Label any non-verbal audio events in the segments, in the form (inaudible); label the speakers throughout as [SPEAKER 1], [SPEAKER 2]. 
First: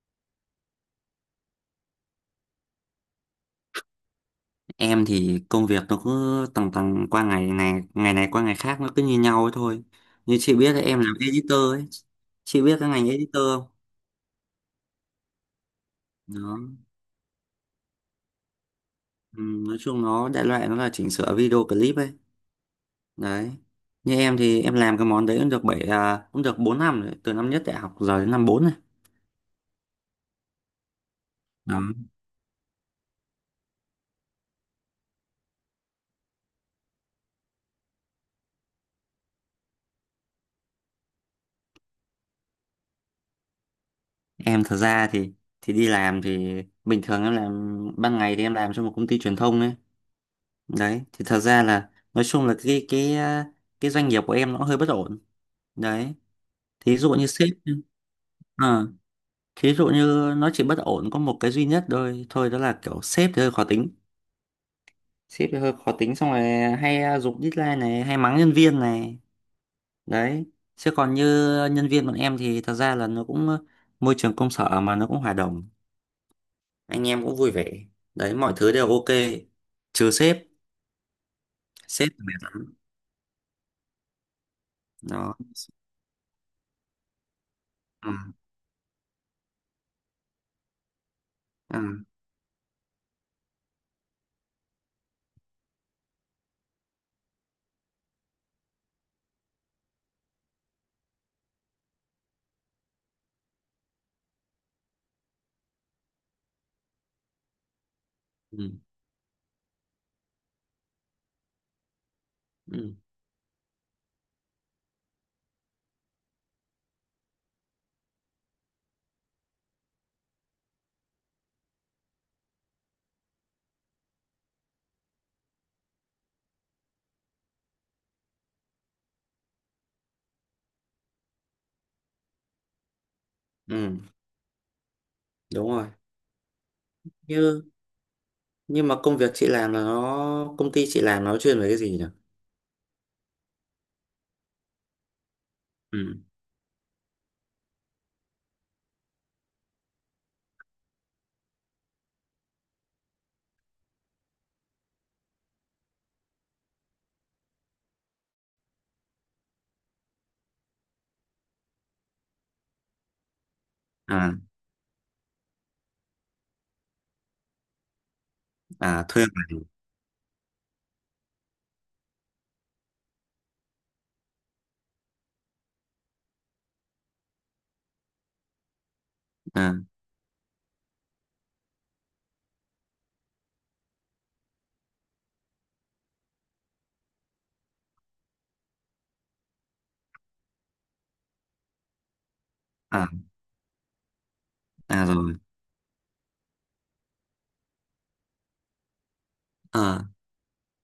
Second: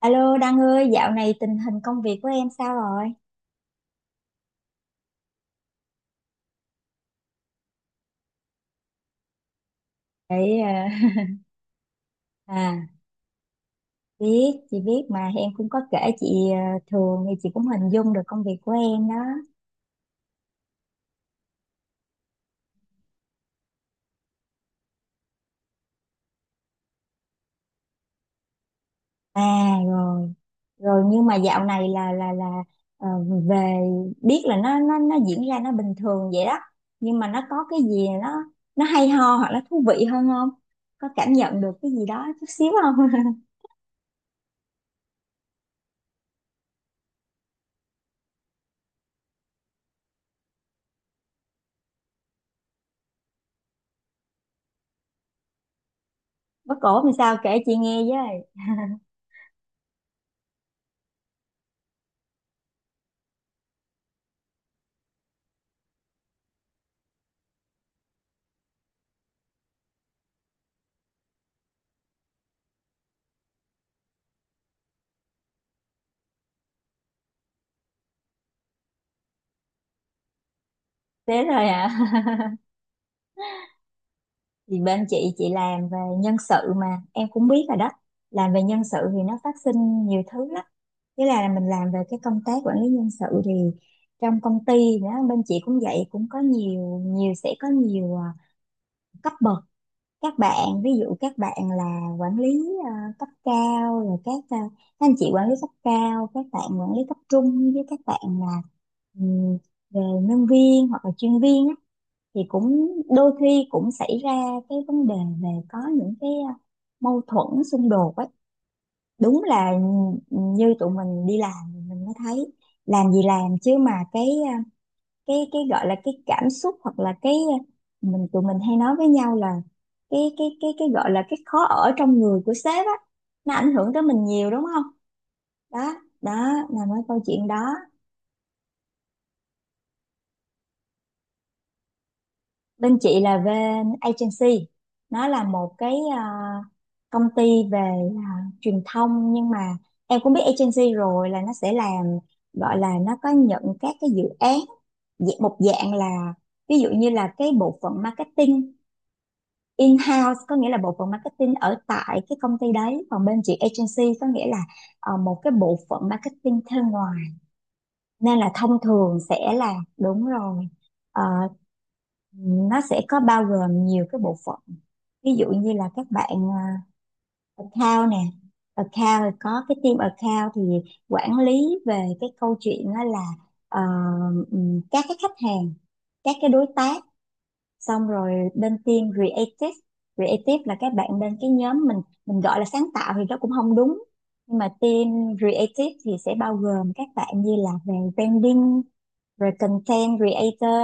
[SPEAKER 1] Alo Đăng ơi, dạo này tình hình công việc của em sao rồi?
[SPEAKER 2] Em thì công việc nó cứ tầng tầng qua ngày ngày ngày này qua ngày khác nó cứ như nhau ấy thôi. Như chị
[SPEAKER 1] Để,
[SPEAKER 2] biết là em làm
[SPEAKER 1] (laughs)
[SPEAKER 2] editor ấy. Chị
[SPEAKER 1] À,
[SPEAKER 2] biết cái ngành editor không?
[SPEAKER 1] chị biết mà em cũng có kể chị. ờ,
[SPEAKER 2] nó
[SPEAKER 1] Thường thì chị cũng hình dung được công việc của em đó.
[SPEAKER 2] Ừ, nói chung nó đại loại nó là chỉnh sửa video clip ấy. Đấy. Như em thì em làm cái món đấy cũng được cũng được 4 năm rồi, từ năm nhất đại học giờ đến năm 4 này.
[SPEAKER 1] À rồi, rồi nhưng mà dạo
[SPEAKER 2] Đó.
[SPEAKER 1] này là ờ, về biết là nó diễn ra nó bình thường vậy đó. Nhưng mà nó có cái gì nó hay ho hoặc là thú vị hơn không? Có cảm nhận được cái gì đó chút xíu không? (laughs)
[SPEAKER 2] Em thật ra thì đi làm thì bình thường em làm ban ngày, thì em làm cho một công ty truyền thông ấy. Đấy, thì thật ra là nói chung là cái doanh nghiệp của em nó hơi bất ổn đấy.
[SPEAKER 1] Bác
[SPEAKER 2] thí
[SPEAKER 1] cổ
[SPEAKER 2] dụ
[SPEAKER 1] làm
[SPEAKER 2] như
[SPEAKER 1] sao
[SPEAKER 2] sếp
[SPEAKER 1] kể chị nghe với.
[SPEAKER 2] à, Thí dụ như nó chỉ bất ổn có một cái duy nhất thôi thôi, đó là kiểu sếp thì hơi khó tính. Xong rồi hay giục deadline này, hay mắng nhân viên này. Đấy, chứ còn như nhân viên bọn em thì thật ra là nó cũng môi trường công sở mà, nó cũng hòa đồng, anh em cũng vui vẻ. Đấy, mọi thứ đều ok trừ sếp.
[SPEAKER 1] Thế rồi hả?
[SPEAKER 2] Sếp thì mệt lắm.
[SPEAKER 1] (laughs) Thì bên chị
[SPEAKER 2] Đó.
[SPEAKER 1] chị làm về nhân sự mà em cũng biết rồi đó.
[SPEAKER 2] Ừ.
[SPEAKER 1] Làm về nhân sự thì nó phát sinh nhiều thứ lắm. Thế là mình làm về
[SPEAKER 2] Ừ.
[SPEAKER 1] cái công tác quản lý nhân sự thì trong công ty đó bên chị cũng vậy, cũng có nhiều nhiều sẽ có nhiều cấp bậc. Các bạn, ví dụ các bạn là quản lý à, cấp cao, rồi các anh chị quản lý cấp cao, các bạn quản lý cấp trung, với các bạn
[SPEAKER 2] Ừ.
[SPEAKER 1] là ừ, về nhân viên hoặc là chuyên viên á, thì cũng
[SPEAKER 2] Ừ.
[SPEAKER 1] đôi khi cũng xảy ra cái vấn đề về có những cái mâu thuẫn xung đột ấy. Đúng là như tụi mình đi làm thì mình mới thấy, làm gì làm chứ mà cái gọi là cái cảm xúc hoặc là cái mình tụi mình hay nói với nhau là cái gọi là cái khó ở trong người của sếp á, nó ảnh hưởng
[SPEAKER 2] Ừ.
[SPEAKER 1] tới mình nhiều đúng không?
[SPEAKER 2] Đúng rồi.
[SPEAKER 1] Đó, đó là mấy câu chuyện đó.
[SPEAKER 2] như nhưng mà công việc chị làm là nó công ty chị làm nó chuyên về cái gì nhỉ?
[SPEAKER 1] Bên chị là bên agency, nó là một cái
[SPEAKER 2] Ừ.
[SPEAKER 1] công ty về ờ, truyền thông, nhưng mà em cũng biết agency rồi là nó sẽ làm, gọi là nó có nhận các cái dự án. Một dạng là ví dụ như là cái bộ phận marketing in-house có nghĩa là bộ phận marketing ở tại cái công ty đấy, còn bên chị agency có nghĩa
[SPEAKER 2] À.
[SPEAKER 1] là một cái bộ phận marketing thuê ngoài. Nên là thông
[SPEAKER 2] À
[SPEAKER 1] thường
[SPEAKER 2] thuê bản.
[SPEAKER 1] sẽ là, đúng rồi. Ờ, nó sẽ có bao gồm nhiều cái bộ phận, ví dụ như là các bạn account nè. Account, rồi có
[SPEAKER 2] À.
[SPEAKER 1] cái team account thì quản lý về cái câu chuyện đó là ờ, các cái khách hàng, các cái đối tác. Xong rồi bên team creative, creative là các bạn bên cái nhóm, mình gọi là sáng
[SPEAKER 2] à
[SPEAKER 1] tạo thì nó cũng không đúng, nhưng mà team
[SPEAKER 2] Rồi.
[SPEAKER 1] creative thì sẽ bao gồm các bạn như là về branding, rồi
[SPEAKER 2] À
[SPEAKER 1] content creator,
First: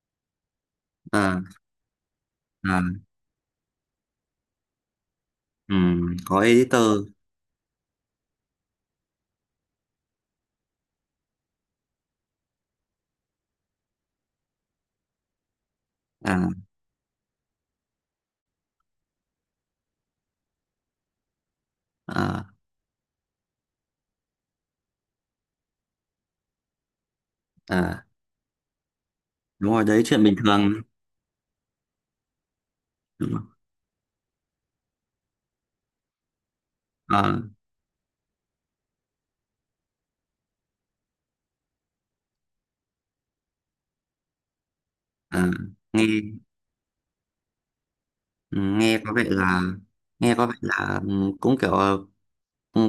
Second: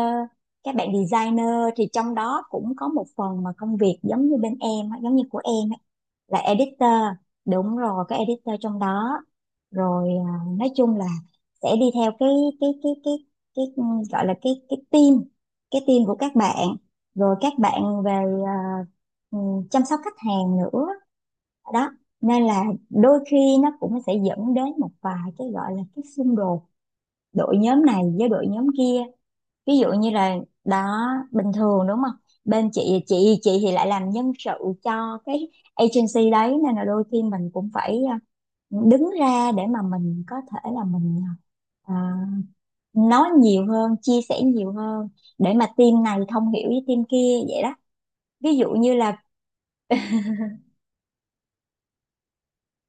[SPEAKER 1] các bạn
[SPEAKER 2] à.
[SPEAKER 1] designer. Thì trong đó cũng
[SPEAKER 2] À.
[SPEAKER 1] có một phần mà công việc giống như bên em á, giống như của em
[SPEAKER 2] Ừ.
[SPEAKER 1] là
[SPEAKER 2] Có
[SPEAKER 1] editor.
[SPEAKER 2] editor.
[SPEAKER 1] Đúng rồi, có editor trong đó. Rồi nói chung là sẽ đi theo cái cái cái cái cái gọi là cái team của các
[SPEAKER 2] À.
[SPEAKER 1] bạn. Rồi các bạn về à, ừ, chăm sóc khách hàng nữa. Đó, nên
[SPEAKER 2] À.
[SPEAKER 1] là đôi khi nó cũng sẽ dẫn đến một vài cái gọi là cái xung đột đội nhóm này
[SPEAKER 2] À.
[SPEAKER 1] với đội nhóm kia,
[SPEAKER 2] Đúng
[SPEAKER 1] ví
[SPEAKER 2] rồi
[SPEAKER 1] dụ
[SPEAKER 2] đấy,
[SPEAKER 1] như
[SPEAKER 2] chuyện
[SPEAKER 1] là.
[SPEAKER 2] bình thường.
[SPEAKER 1] Đó, bình thường đúng không? Bên chị
[SPEAKER 2] Đúng
[SPEAKER 1] chị
[SPEAKER 2] rồi.
[SPEAKER 1] chị thì lại làm nhân sự cho cái agency đấy, nên là đôi khi
[SPEAKER 2] À.
[SPEAKER 1] mình cũng phải đứng ra để mà mình có thể là mình ờ, nói nhiều hơn, chia sẻ nhiều hơn
[SPEAKER 2] À.
[SPEAKER 1] để mà team
[SPEAKER 2] Nghe
[SPEAKER 1] này thông hiểu với team kia vậy đó. Ví
[SPEAKER 2] ừ,
[SPEAKER 1] dụ như
[SPEAKER 2] nghe có
[SPEAKER 1] là
[SPEAKER 2] vẻ là, cũng kiểu ừ,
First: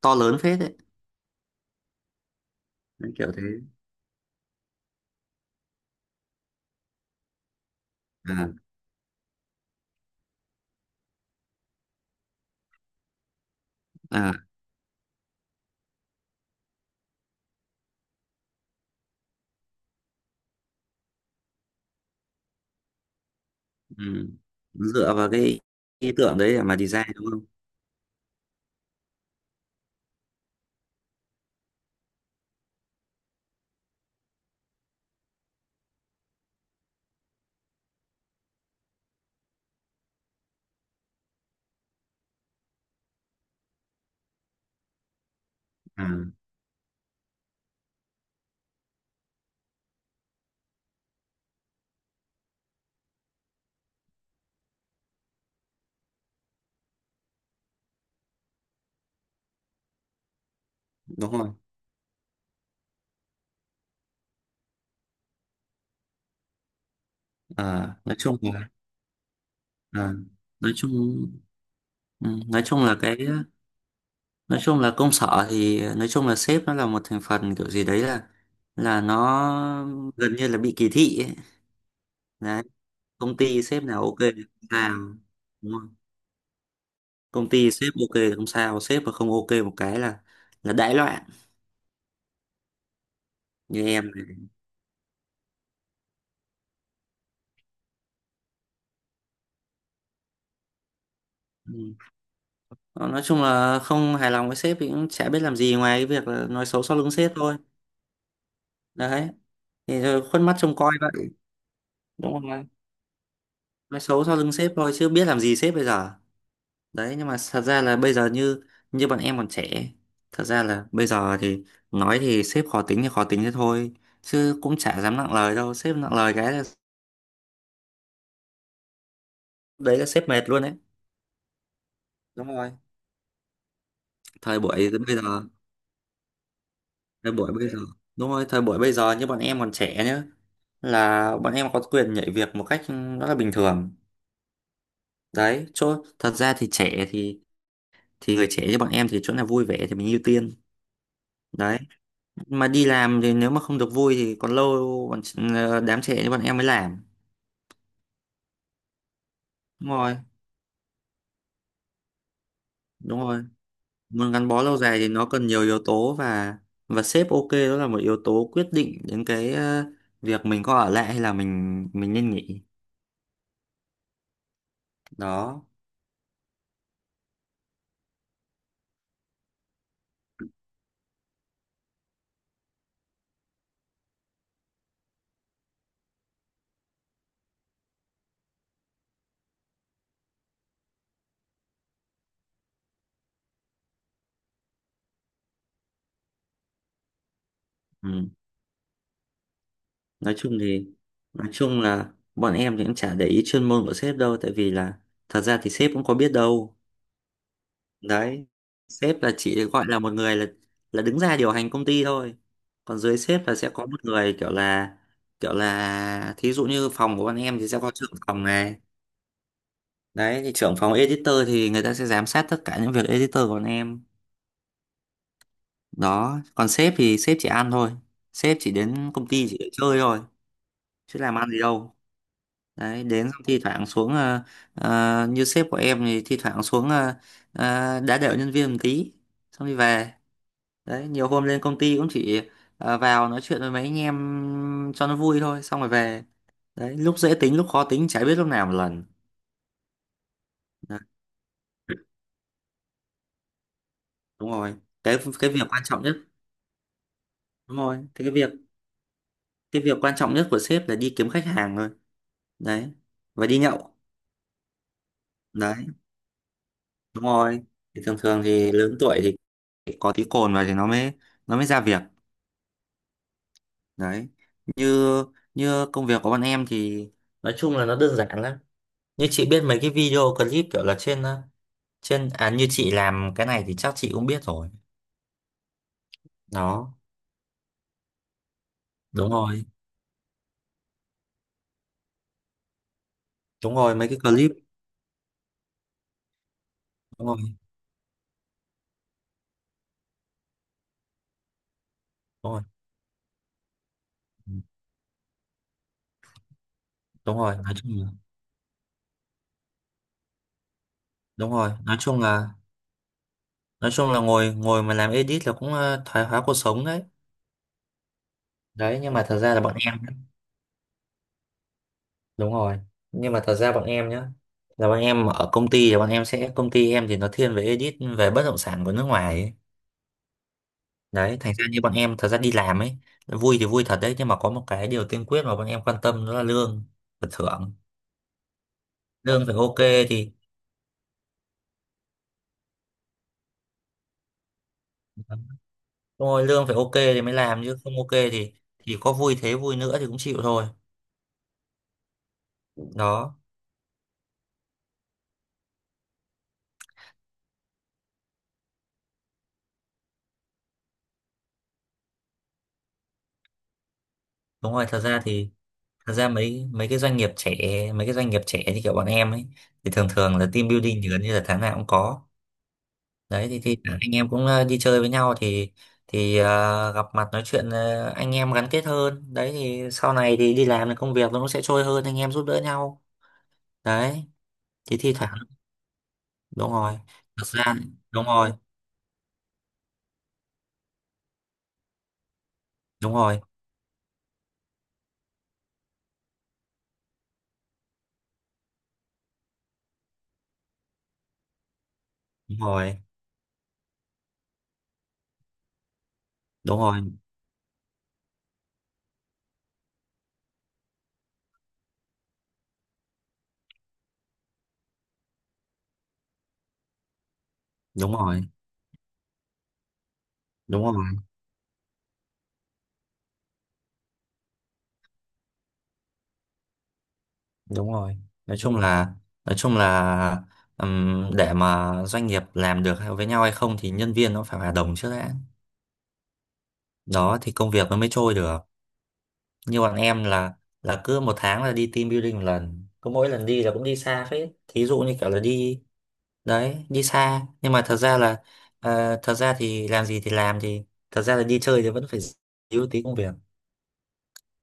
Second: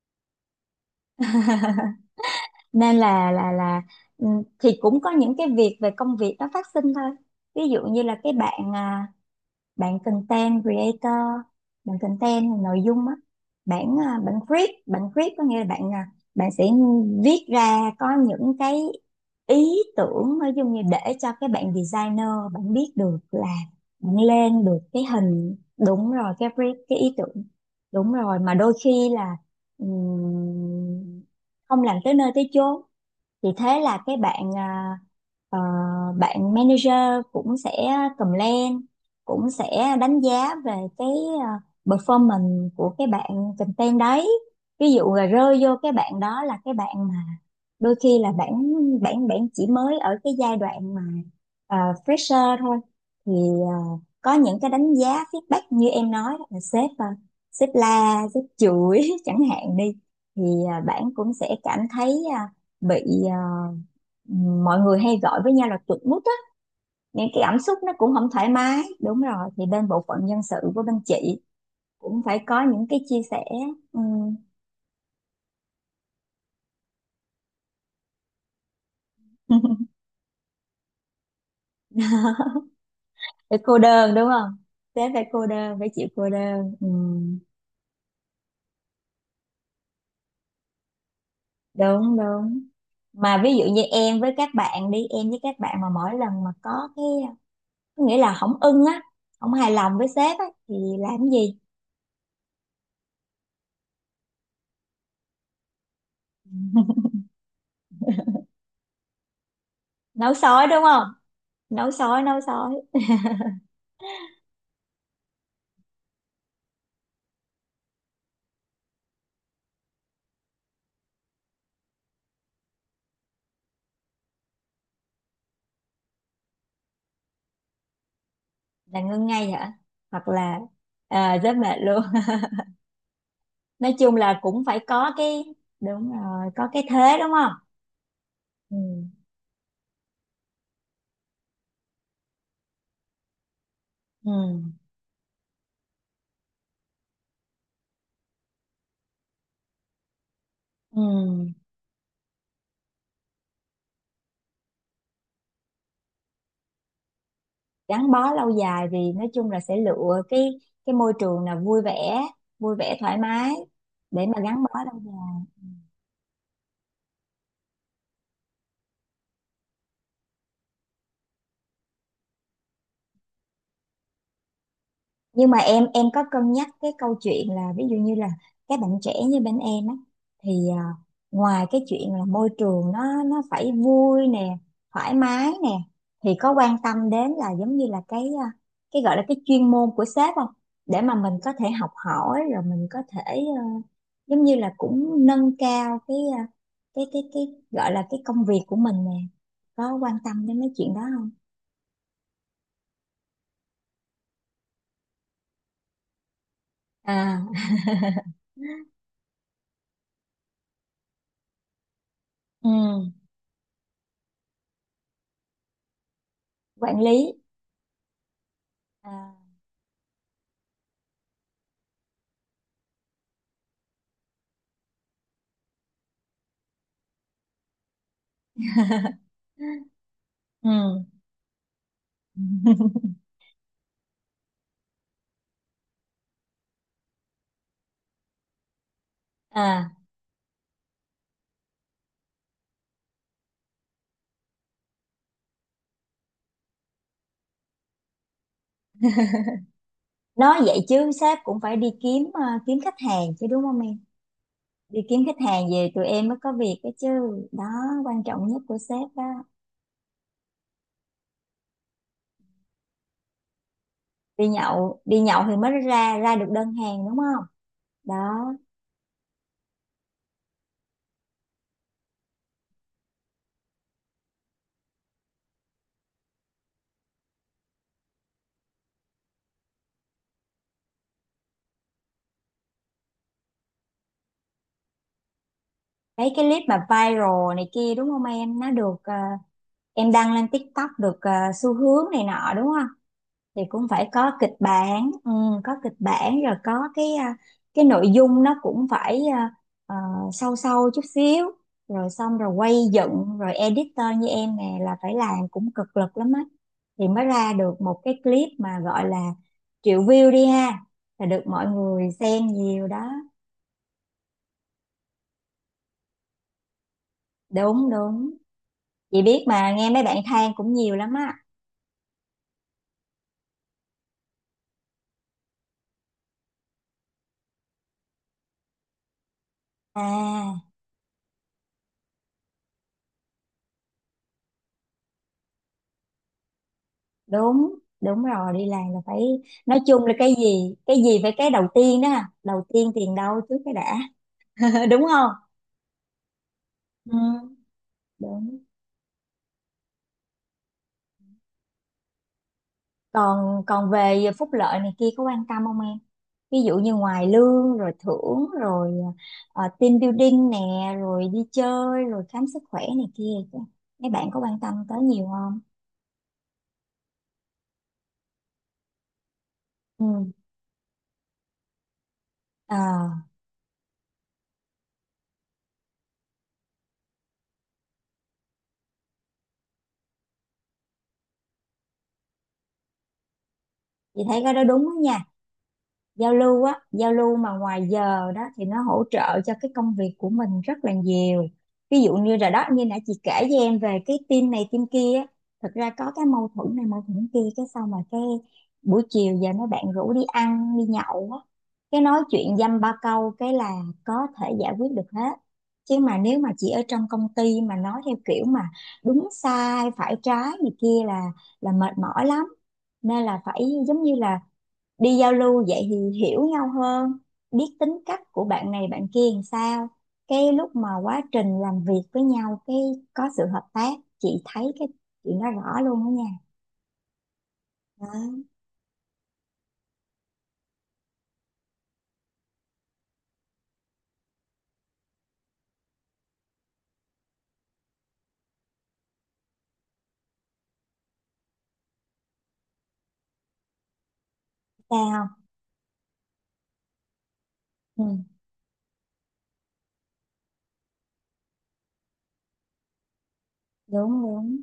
[SPEAKER 2] to lớn phết đấy.
[SPEAKER 1] (laughs) nên
[SPEAKER 2] Đấy,
[SPEAKER 1] là
[SPEAKER 2] kiểu thế.
[SPEAKER 1] là là ừ, thì cũng có những cái việc về công việc nó phát sinh thôi. Ví dụ như là cái
[SPEAKER 2] À.
[SPEAKER 1] bạn bạn content creator, bạn content nội dung á, bạn à,
[SPEAKER 2] À.
[SPEAKER 1] bạn viết có nghĩa là bạn sẽ viết ra có những cái ý tưởng nói chung, như để cho cái bạn designer bạn biết được là bạn
[SPEAKER 2] Ừ.
[SPEAKER 1] lên được cái
[SPEAKER 2] Dựa vào
[SPEAKER 1] hình.
[SPEAKER 2] cái
[SPEAKER 1] Đúng
[SPEAKER 2] ý
[SPEAKER 1] rồi,
[SPEAKER 2] tưởng
[SPEAKER 1] cái
[SPEAKER 2] đấy để
[SPEAKER 1] brief,
[SPEAKER 2] mà
[SPEAKER 1] cái
[SPEAKER 2] design
[SPEAKER 1] ý
[SPEAKER 2] đúng
[SPEAKER 1] tưởng.
[SPEAKER 2] không?
[SPEAKER 1] Đúng rồi, mà đôi khi là ừm, không làm tới nơi tới chốn. Thì thế là cái ờ, bạn manager cũng sẽ comment, cũng sẽ đánh giá về cái à, performance của cái bạn content đấy. Ví dụ là rơi vô cái
[SPEAKER 2] À,
[SPEAKER 1] bạn đó là cái bạn mà đôi khi là bạn bạn bạn chỉ mới ở cái giai đoạn mà fresher thôi. Thì à, có những cái đánh giá feedback như em nói đó là sếp la sếp chửi (laughs) chẳng hạn đi. Thì bạn
[SPEAKER 2] đúng
[SPEAKER 1] cũng
[SPEAKER 2] rồi.
[SPEAKER 1] sẽ cảm thấy bị à, mọi người hay gọi với nhau là chuột rút á, nên cái cảm xúc nó
[SPEAKER 2] À,
[SPEAKER 1] cũng
[SPEAKER 2] nói
[SPEAKER 1] không
[SPEAKER 2] chung
[SPEAKER 1] thoải mái. Đúng rồi, thì bên bộ
[SPEAKER 2] À,
[SPEAKER 1] phận nhân sự
[SPEAKER 2] nói
[SPEAKER 1] của
[SPEAKER 2] chung
[SPEAKER 1] bên chị cũng
[SPEAKER 2] ừ,
[SPEAKER 1] phải có
[SPEAKER 2] nói chung
[SPEAKER 1] những
[SPEAKER 2] là
[SPEAKER 1] cái
[SPEAKER 2] cái
[SPEAKER 1] chia sẻ. Ừ.
[SPEAKER 2] Nói chung là công sở thì nói chung là sếp nó là một thành phần kiểu gì đấy là nó gần như là bị kỳ thị ấy.
[SPEAKER 1] (laughs)
[SPEAKER 2] Đấy, công
[SPEAKER 1] Về
[SPEAKER 2] ty
[SPEAKER 1] cô
[SPEAKER 2] sếp nào
[SPEAKER 1] đơn
[SPEAKER 2] ok
[SPEAKER 1] đúng
[SPEAKER 2] thì
[SPEAKER 1] không?
[SPEAKER 2] không sao,
[SPEAKER 1] Sếp phải cô
[SPEAKER 2] đúng
[SPEAKER 1] đơn, phải
[SPEAKER 2] không?
[SPEAKER 1] chịu cô đơn. Ừ.
[SPEAKER 2] Công ty sếp ok thì không sao, sếp mà không ok một cái là đại loạn.
[SPEAKER 1] Đúng, đúng, mà ví dụ như
[SPEAKER 2] Như em
[SPEAKER 1] em với
[SPEAKER 2] này.
[SPEAKER 1] các bạn đi em với các bạn mà mỗi lần mà có cái, có nghĩa là không ưng á, không hài lòng với sếp á thì làm cái gì?
[SPEAKER 2] Ừ. Ờ, nói chung là không hài lòng với sếp thì cũng chả biết làm gì ngoài cái việc là nói xấu sau lưng sếp thôi. Đấy, thì rồi
[SPEAKER 1] Nấu
[SPEAKER 2] khuất mắt
[SPEAKER 1] sói
[SPEAKER 2] trông
[SPEAKER 1] đúng
[SPEAKER 2] coi
[SPEAKER 1] không?
[SPEAKER 2] vậy,
[SPEAKER 1] Nấu sói,
[SPEAKER 2] đúng
[SPEAKER 1] nấu
[SPEAKER 2] không?
[SPEAKER 1] sói.
[SPEAKER 2] Nói xấu sau lưng sếp thôi chứ biết làm gì sếp bây giờ. Đấy, nhưng mà thật ra là bây giờ như như bọn em còn trẻ, thật ra là bây giờ thì nói thì sếp khó tính thì khó tính thế thôi, chứ cũng chả dám nặng lời đâu. Sếp nặng lời cái là,
[SPEAKER 1] Là ngưng ngay hả?
[SPEAKER 2] đấy, là
[SPEAKER 1] Hoặc
[SPEAKER 2] sếp mệt
[SPEAKER 1] là
[SPEAKER 2] luôn đấy.
[SPEAKER 1] rất mệt luôn.
[SPEAKER 2] Đúng rồi,
[SPEAKER 1] (laughs) Nói chung là
[SPEAKER 2] thời
[SPEAKER 1] cũng phải
[SPEAKER 2] buổi
[SPEAKER 1] có
[SPEAKER 2] bây giờ,
[SPEAKER 1] cái, đúng rồi, có cái thế đúng
[SPEAKER 2] thời
[SPEAKER 1] không?
[SPEAKER 2] buổi bây giờ đúng rồi, thời
[SPEAKER 1] Ừ.
[SPEAKER 2] buổi bây giờ như bọn em còn trẻ nhá, là bọn em có quyền nhảy việc một cách rất là bình thường.
[SPEAKER 1] Ừ.
[SPEAKER 2] Đấy, chỗ thật ra thì trẻ thì người trẻ như bọn em thì chỗ nào vui vẻ thì mình ưu tiên.
[SPEAKER 1] Ừ.
[SPEAKER 2] Đấy, mà đi làm thì nếu mà không được vui thì còn lâu bọn đám trẻ như bọn em mới làm.
[SPEAKER 1] Gắn bó lâu dài thì nói chung là sẽ
[SPEAKER 2] Đúng rồi,
[SPEAKER 1] lựa cái môi trường là vui vẻ, vui vẻ thoải
[SPEAKER 2] đúng rồi.
[SPEAKER 1] mái để
[SPEAKER 2] Muốn
[SPEAKER 1] mà
[SPEAKER 2] gắn
[SPEAKER 1] gắn
[SPEAKER 2] bó lâu
[SPEAKER 1] bó
[SPEAKER 2] dài
[SPEAKER 1] lâu
[SPEAKER 2] thì nó
[SPEAKER 1] dài.
[SPEAKER 2] cần nhiều
[SPEAKER 1] Ừ.
[SPEAKER 2] yếu tố, và sếp ok, đó là một yếu tố quyết định đến cái việc mình có ở lại hay là mình nên nghỉ.
[SPEAKER 1] Nhưng mà
[SPEAKER 2] Đó.
[SPEAKER 1] em có cân nhắc cái câu chuyện là ví dụ như là các bạn trẻ như bên em á, thì ngoài cái chuyện là môi trường nó phải vui nè, thoải mái nè, thì có quan tâm đến là giống như là cái cái gọi là cái chuyên môn của sếp không? Để mà mình có thể học hỏi, rồi mình có thể à, giống như là cũng nâng cao cái cái gọi là cái
[SPEAKER 2] Ừ.
[SPEAKER 1] công việc của mình nè. Có quan
[SPEAKER 2] Nói
[SPEAKER 1] tâm
[SPEAKER 2] chung
[SPEAKER 1] đến mấy
[SPEAKER 2] thì,
[SPEAKER 1] chuyện đó không?
[SPEAKER 2] nói chung là bọn em thì cũng chả để ý chuyên môn của sếp đâu, tại vì là thật ra thì sếp cũng có biết đâu.
[SPEAKER 1] À. (laughs)
[SPEAKER 2] Đấy. Sếp là chỉ gọi là một người là đứng ra điều hành công ty thôi.
[SPEAKER 1] Ừ,
[SPEAKER 2] Còn dưới sếp là sẽ có một người kiểu là, kiểu là thí dụ như
[SPEAKER 1] quản
[SPEAKER 2] phòng của
[SPEAKER 1] lý.
[SPEAKER 2] bọn em thì sẽ có trưởng phòng này.
[SPEAKER 1] À.
[SPEAKER 2] Đấy, thì trưởng phòng editor thì người ta sẽ giám sát tất cả những việc editor của bọn em. Đó, còn sếp thì sếp chỉ ăn thôi. Sếp chỉ đến
[SPEAKER 1] (laughs)
[SPEAKER 2] công ty chỉ để chơi thôi,
[SPEAKER 1] Ừ.
[SPEAKER 2] chứ làm ăn gì đâu.
[SPEAKER 1] (laughs)
[SPEAKER 2] Đấy, đến xong thi thoảng xuống như sếp của em thì thi thoảng xuống đá đểu nhân viên một tí xong đi
[SPEAKER 1] À.
[SPEAKER 2] về. Đấy, nhiều hôm lên công ty cũng chỉ vào nói chuyện với mấy anh em cho nó vui thôi, xong rồi về. Đấy, lúc dễ tính lúc khó tính chả biết lúc nào một lần.
[SPEAKER 1] Nói vậy
[SPEAKER 2] Đấy,
[SPEAKER 1] chứ sếp cũng phải đi kiếm kiếm khách hàng chứ đúng không em?
[SPEAKER 2] đúng rồi.
[SPEAKER 1] Đi kiếm khách
[SPEAKER 2] Cái việc
[SPEAKER 1] hàng
[SPEAKER 2] quan
[SPEAKER 1] về
[SPEAKER 2] trọng
[SPEAKER 1] tụi
[SPEAKER 2] nhất,
[SPEAKER 1] em mới có việc đó chứ. Đó,
[SPEAKER 2] đúng rồi,
[SPEAKER 1] quan
[SPEAKER 2] cái
[SPEAKER 1] trọng
[SPEAKER 2] việc
[SPEAKER 1] nhất của sếp đó.
[SPEAKER 2] cái việc quan trọng nhất của sếp là đi kiếm khách hàng thôi. Đấy, và đi nhậu.
[SPEAKER 1] Đi nhậu, đi nhậu thì mới
[SPEAKER 2] Đấy,
[SPEAKER 1] ra ra được đơn hàng đúng
[SPEAKER 2] đúng
[SPEAKER 1] không?
[SPEAKER 2] rồi, thì thường thường
[SPEAKER 1] Đó,
[SPEAKER 2] thì lớn tuổi thì có tí cồn vào thì nó mới ra việc. Đấy, như như công việc của bọn em thì nói chung là nó đơn giản lắm. Như chị biết mấy cái video clip kiểu là trên trên à, như chị làm cái này thì chắc chị cũng biết rồi
[SPEAKER 1] mấy cái clip mà
[SPEAKER 2] đó.
[SPEAKER 1] viral này kia đúng không em, nó được
[SPEAKER 2] Đúng rồi,
[SPEAKER 1] em đăng lên TikTok, được xu hướng này nọ đúng không? Thì
[SPEAKER 2] đúng
[SPEAKER 1] cũng
[SPEAKER 2] rồi, mấy
[SPEAKER 1] phải
[SPEAKER 2] cái
[SPEAKER 1] có
[SPEAKER 2] clip.
[SPEAKER 1] kịch bản. Ừ, có kịch bản rồi có cái
[SPEAKER 2] Đúng rồi,
[SPEAKER 1] cái nội dung nó cũng phải ờ, sâu sâu chút xíu, rồi xong
[SPEAKER 2] đúng
[SPEAKER 1] rồi
[SPEAKER 2] rồi.
[SPEAKER 1] quay dựng, rồi editor như
[SPEAKER 2] Ừ,
[SPEAKER 1] em nè là phải làm cũng cực lực lắm á, thì mới
[SPEAKER 2] đúng
[SPEAKER 1] ra
[SPEAKER 2] rồi, nói
[SPEAKER 1] được một
[SPEAKER 2] chung là,
[SPEAKER 1] cái clip mà gọi là triệu view đi ha, là được
[SPEAKER 2] đúng
[SPEAKER 1] mọi
[SPEAKER 2] rồi, nói
[SPEAKER 1] người
[SPEAKER 2] chung
[SPEAKER 1] xem
[SPEAKER 2] là,
[SPEAKER 1] nhiều đó.
[SPEAKER 2] nói chung là ngồi ngồi mà làm edit là cũng thoái hóa cuộc sống đấy.
[SPEAKER 1] Đúng, đúng,
[SPEAKER 2] Đấy, nhưng
[SPEAKER 1] chị
[SPEAKER 2] mà thật
[SPEAKER 1] biết
[SPEAKER 2] ra là
[SPEAKER 1] mà,
[SPEAKER 2] bọn
[SPEAKER 1] nghe
[SPEAKER 2] em,
[SPEAKER 1] mấy bạn than cũng nhiều lắm á.
[SPEAKER 2] đúng rồi, nhưng mà thật ra bọn em nhá, là bọn em ở công ty thì bọn em sẽ công ty em thì nó thiên về edit về bất động sản của nước ngoài ấy.
[SPEAKER 1] À,
[SPEAKER 2] Đấy, thành ra như bọn em thật ra đi làm ấy, vui thì vui thật đấy nhưng mà có một cái điều tiên quyết mà bọn em quan tâm đó là lương và thưởng.
[SPEAKER 1] đúng, đúng rồi, đi làm là phải,
[SPEAKER 2] Lương phải ok
[SPEAKER 1] nói chung là
[SPEAKER 2] thì,
[SPEAKER 1] cái gì, cái gì phải cái đầu tiên đó. À, đầu tiên tiền đâu trước cái đã. (laughs) Đúng không?
[SPEAKER 2] đúng rồi, lương phải ok thì mới
[SPEAKER 1] Ừ,
[SPEAKER 2] làm chứ không ok
[SPEAKER 1] đúng.
[SPEAKER 2] thì có vui thế vui nữa thì cũng chịu thôi. Đó,
[SPEAKER 1] Còn còn về phúc lợi này kia có quan tâm không em? Ví dụ như ngoài lương rồi thưởng rồi team building nè, rồi đi chơi rồi khám sức khỏe này kia, mấy bạn có quan
[SPEAKER 2] đúng
[SPEAKER 1] tâm
[SPEAKER 2] rồi,
[SPEAKER 1] tới
[SPEAKER 2] thật ra
[SPEAKER 1] nhiều
[SPEAKER 2] thì,
[SPEAKER 1] không?
[SPEAKER 2] thật ra mấy mấy cái doanh nghiệp trẻ, như kiểu bọn em ấy thì
[SPEAKER 1] Ừ.
[SPEAKER 2] thường thường là team building thì gần như là tháng nào cũng có.
[SPEAKER 1] à,
[SPEAKER 2] Đấy thì anh em cũng đi chơi với nhau thì gặp mặt nói chuyện, anh em gắn kết hơn. Đấy thì sau này thì đi làm thì công việc nó cũng sẽ trôi hơn, anh em giúp đỡ nhau.
[SPEAKER 1] chị
[SPEAKER 2] Đấy
[SPEAKER 1] thấy cái đó đúng đó
[SPEAKER 2] thì thi
[SPEAKER 1] nha.
[SPEAKER 2] thoảng
[SPEAKER 1] Giao lưu
[SPEAKER 2] đúng
[SPEAKER 1] á,
[SPEAKER 2] rồi
[SPEAKER 1] giao lưu
[SPEAKER 2] thật
[SPEAKER 1] mà
[SPEAKER 2] ra
[SPEAKER 1] ngoài
[SPEAKER 2] đúng
[SPEAKER 1] giờ đó
[SPEAKER 2] rồi,
[SPEAKER 1] thì nó hỗ trợ cho cái công việc của mình rất là nhiều. Ví dụ như rồi đó, như nãy chị
[SPEAKER 2] đúng
[SPEAKER 1] kể
[SPEAKER 2] rồi,
[SPEAKER 1] với em về cái team này team kia á, thật ra có cái mâu thuẫn này mâu thuẫn kia, cái xong mà cái buổi chiều giờ mấy bạn rủ đi ăn đi nhậu á, cái nói chuyện
[SPEAKER 2] đúng
[SPEAKER 1] dăm ba
[SPEAKER 2] rồi,
[SPEAKER 1] câu cái là có thể giải quyết được hết. Chứ mà nếu mà chị
[SPEAKER 2] đúng
[SPEAKER 1] ở
[SPEAKER 2] rồi,
[SPEAKER 1] trong công ty mà nói theo kiểu mà đúng sai phải trái gì kia là mệt mỏi lắm. Nên là phải giống như là đi giao lưu vậy thì hiểu nhau hơn, biết tính
[SPEAKER 2] đúng
[SPEAKER 1] cách
[SPEAKER 2] rồi,
[SPEAKER 1] của bạn này bạn kia làm sao, cái lúc
[SPEAKER 2] đúng
[SPEAKER 1] mà
[SPEAKER 2] rồi,
[SPEAKER 1] quá trình làm việc với nhau cái có sự hợp tác. Chị thấy cái chuyện đó rõ luôn đó nha.
[SPEAKER 2] đúng rồi,
[SPEAKER 1] Đó,
[SPEAKER 2] nói chung là, nói chung là để mà doanh nghiệp làm được hay- với nhau hay không thì nhân viên nó phải hòa đồng trước đã. Đó thì công việc nó mới trôi được. Như bọn em là cứ một tháng là đi team building một lần, cứ mỗi lần đi là cũng đi xa phết, thí dụ như
[SPEAKER 1] sao
[SPEAKER 2] kiểu là đi. Đấy, đi xa nhưng mà thật
[SPEAKER 1] không?
[SPEAKER 2] ra
[SPEAKER 1] Ừ,
[SPEAKER 2] là thật ra thì làm gì thì làm thì thật ra là đi chơi thì vẫn phải díu tí công việc.
[SPEAKER 1] đúng, đúng.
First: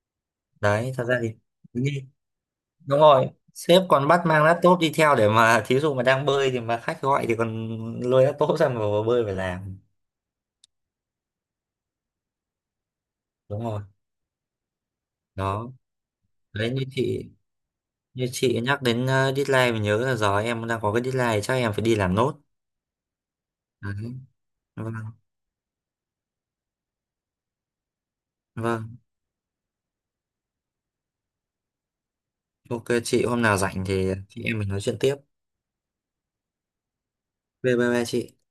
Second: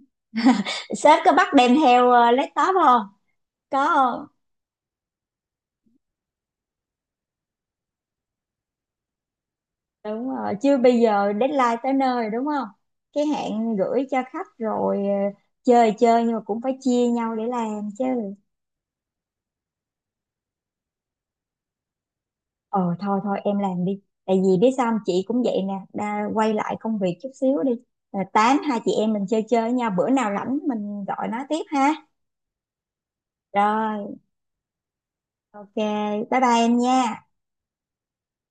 [SPEAKER 2] Đấy, thật
[SPEAKER 1] Sếp
[SPEAKER 2] ra
[SPEAKER 1] có
[SPEAKER 2] thì,
[SPEAKER 1] bắt đem theo laptop
[SPEAKER 2] đúng
[SPEAKER 1] không?
[SPEAKER 2] rồi, sếp
[SPEAKER 1] Có
[SPEAKER 2] còn bắt
[SPEAKER 1] không?
[SPEAKER 2] mang laptop đi theo để mà thí dụ mà đang bơi thì mà khách gọi thì còn lôi laptop ra mà vào bơi phải làm.
[SPEAKER 1] Đúng rồi, chưa, bây giờ deadline tới nơi đúng không, cái
[SPEAKER 2] Đúng
[SPEAKER 1] hạn
[SPEAKER 2] rồi.
[SPEAKER 1] gửi cho khách rồi. Ờ,
[SPEAKER 2] Đó.
[SPEAKER 1] Chơi chơi nhưng mà cũng
[SPEAKER 2] Đấy,
[SPEAKER 1] phải
[SPEAKER 2] như
[SPEAKER 1] chia
[SPEAKER 2] chị,
[SPEAKER 1] nhau để làm chứ.
[SPEAKER 2] như chị nhắc đến deadline mình nhớ là giờ em đang có cái deadline chắc em phải đi làm nốt.
[SPEAKER 1] Ờ Thôi thôi, em làm
[SPEAKER 2] Đấy.
[SPEAKER 1] đi, tại vì biết sao
[SPEAKER 2] Vâng.
[SPEAKER 1] không? Chị cũng vậy nè Đa, quay lại công việc chút xíu đi. Rồi tám hai chị
[SPEAKER 2] Vâng,
[SPEAKER 1] em mình chơi chơi nha, bữa nào rảnh mình gọi nói tiếp ha.
[SPEAKER 2] ok chị, hôm nào rảnh thì
[SPEAKER 1] Rồi,
[SPEAKER 2] chị em mình nói chuyện tiếp.
[SPEAKER 1] ok, bye bye em nha.
[SPEAKER 2] Bye bye, chị.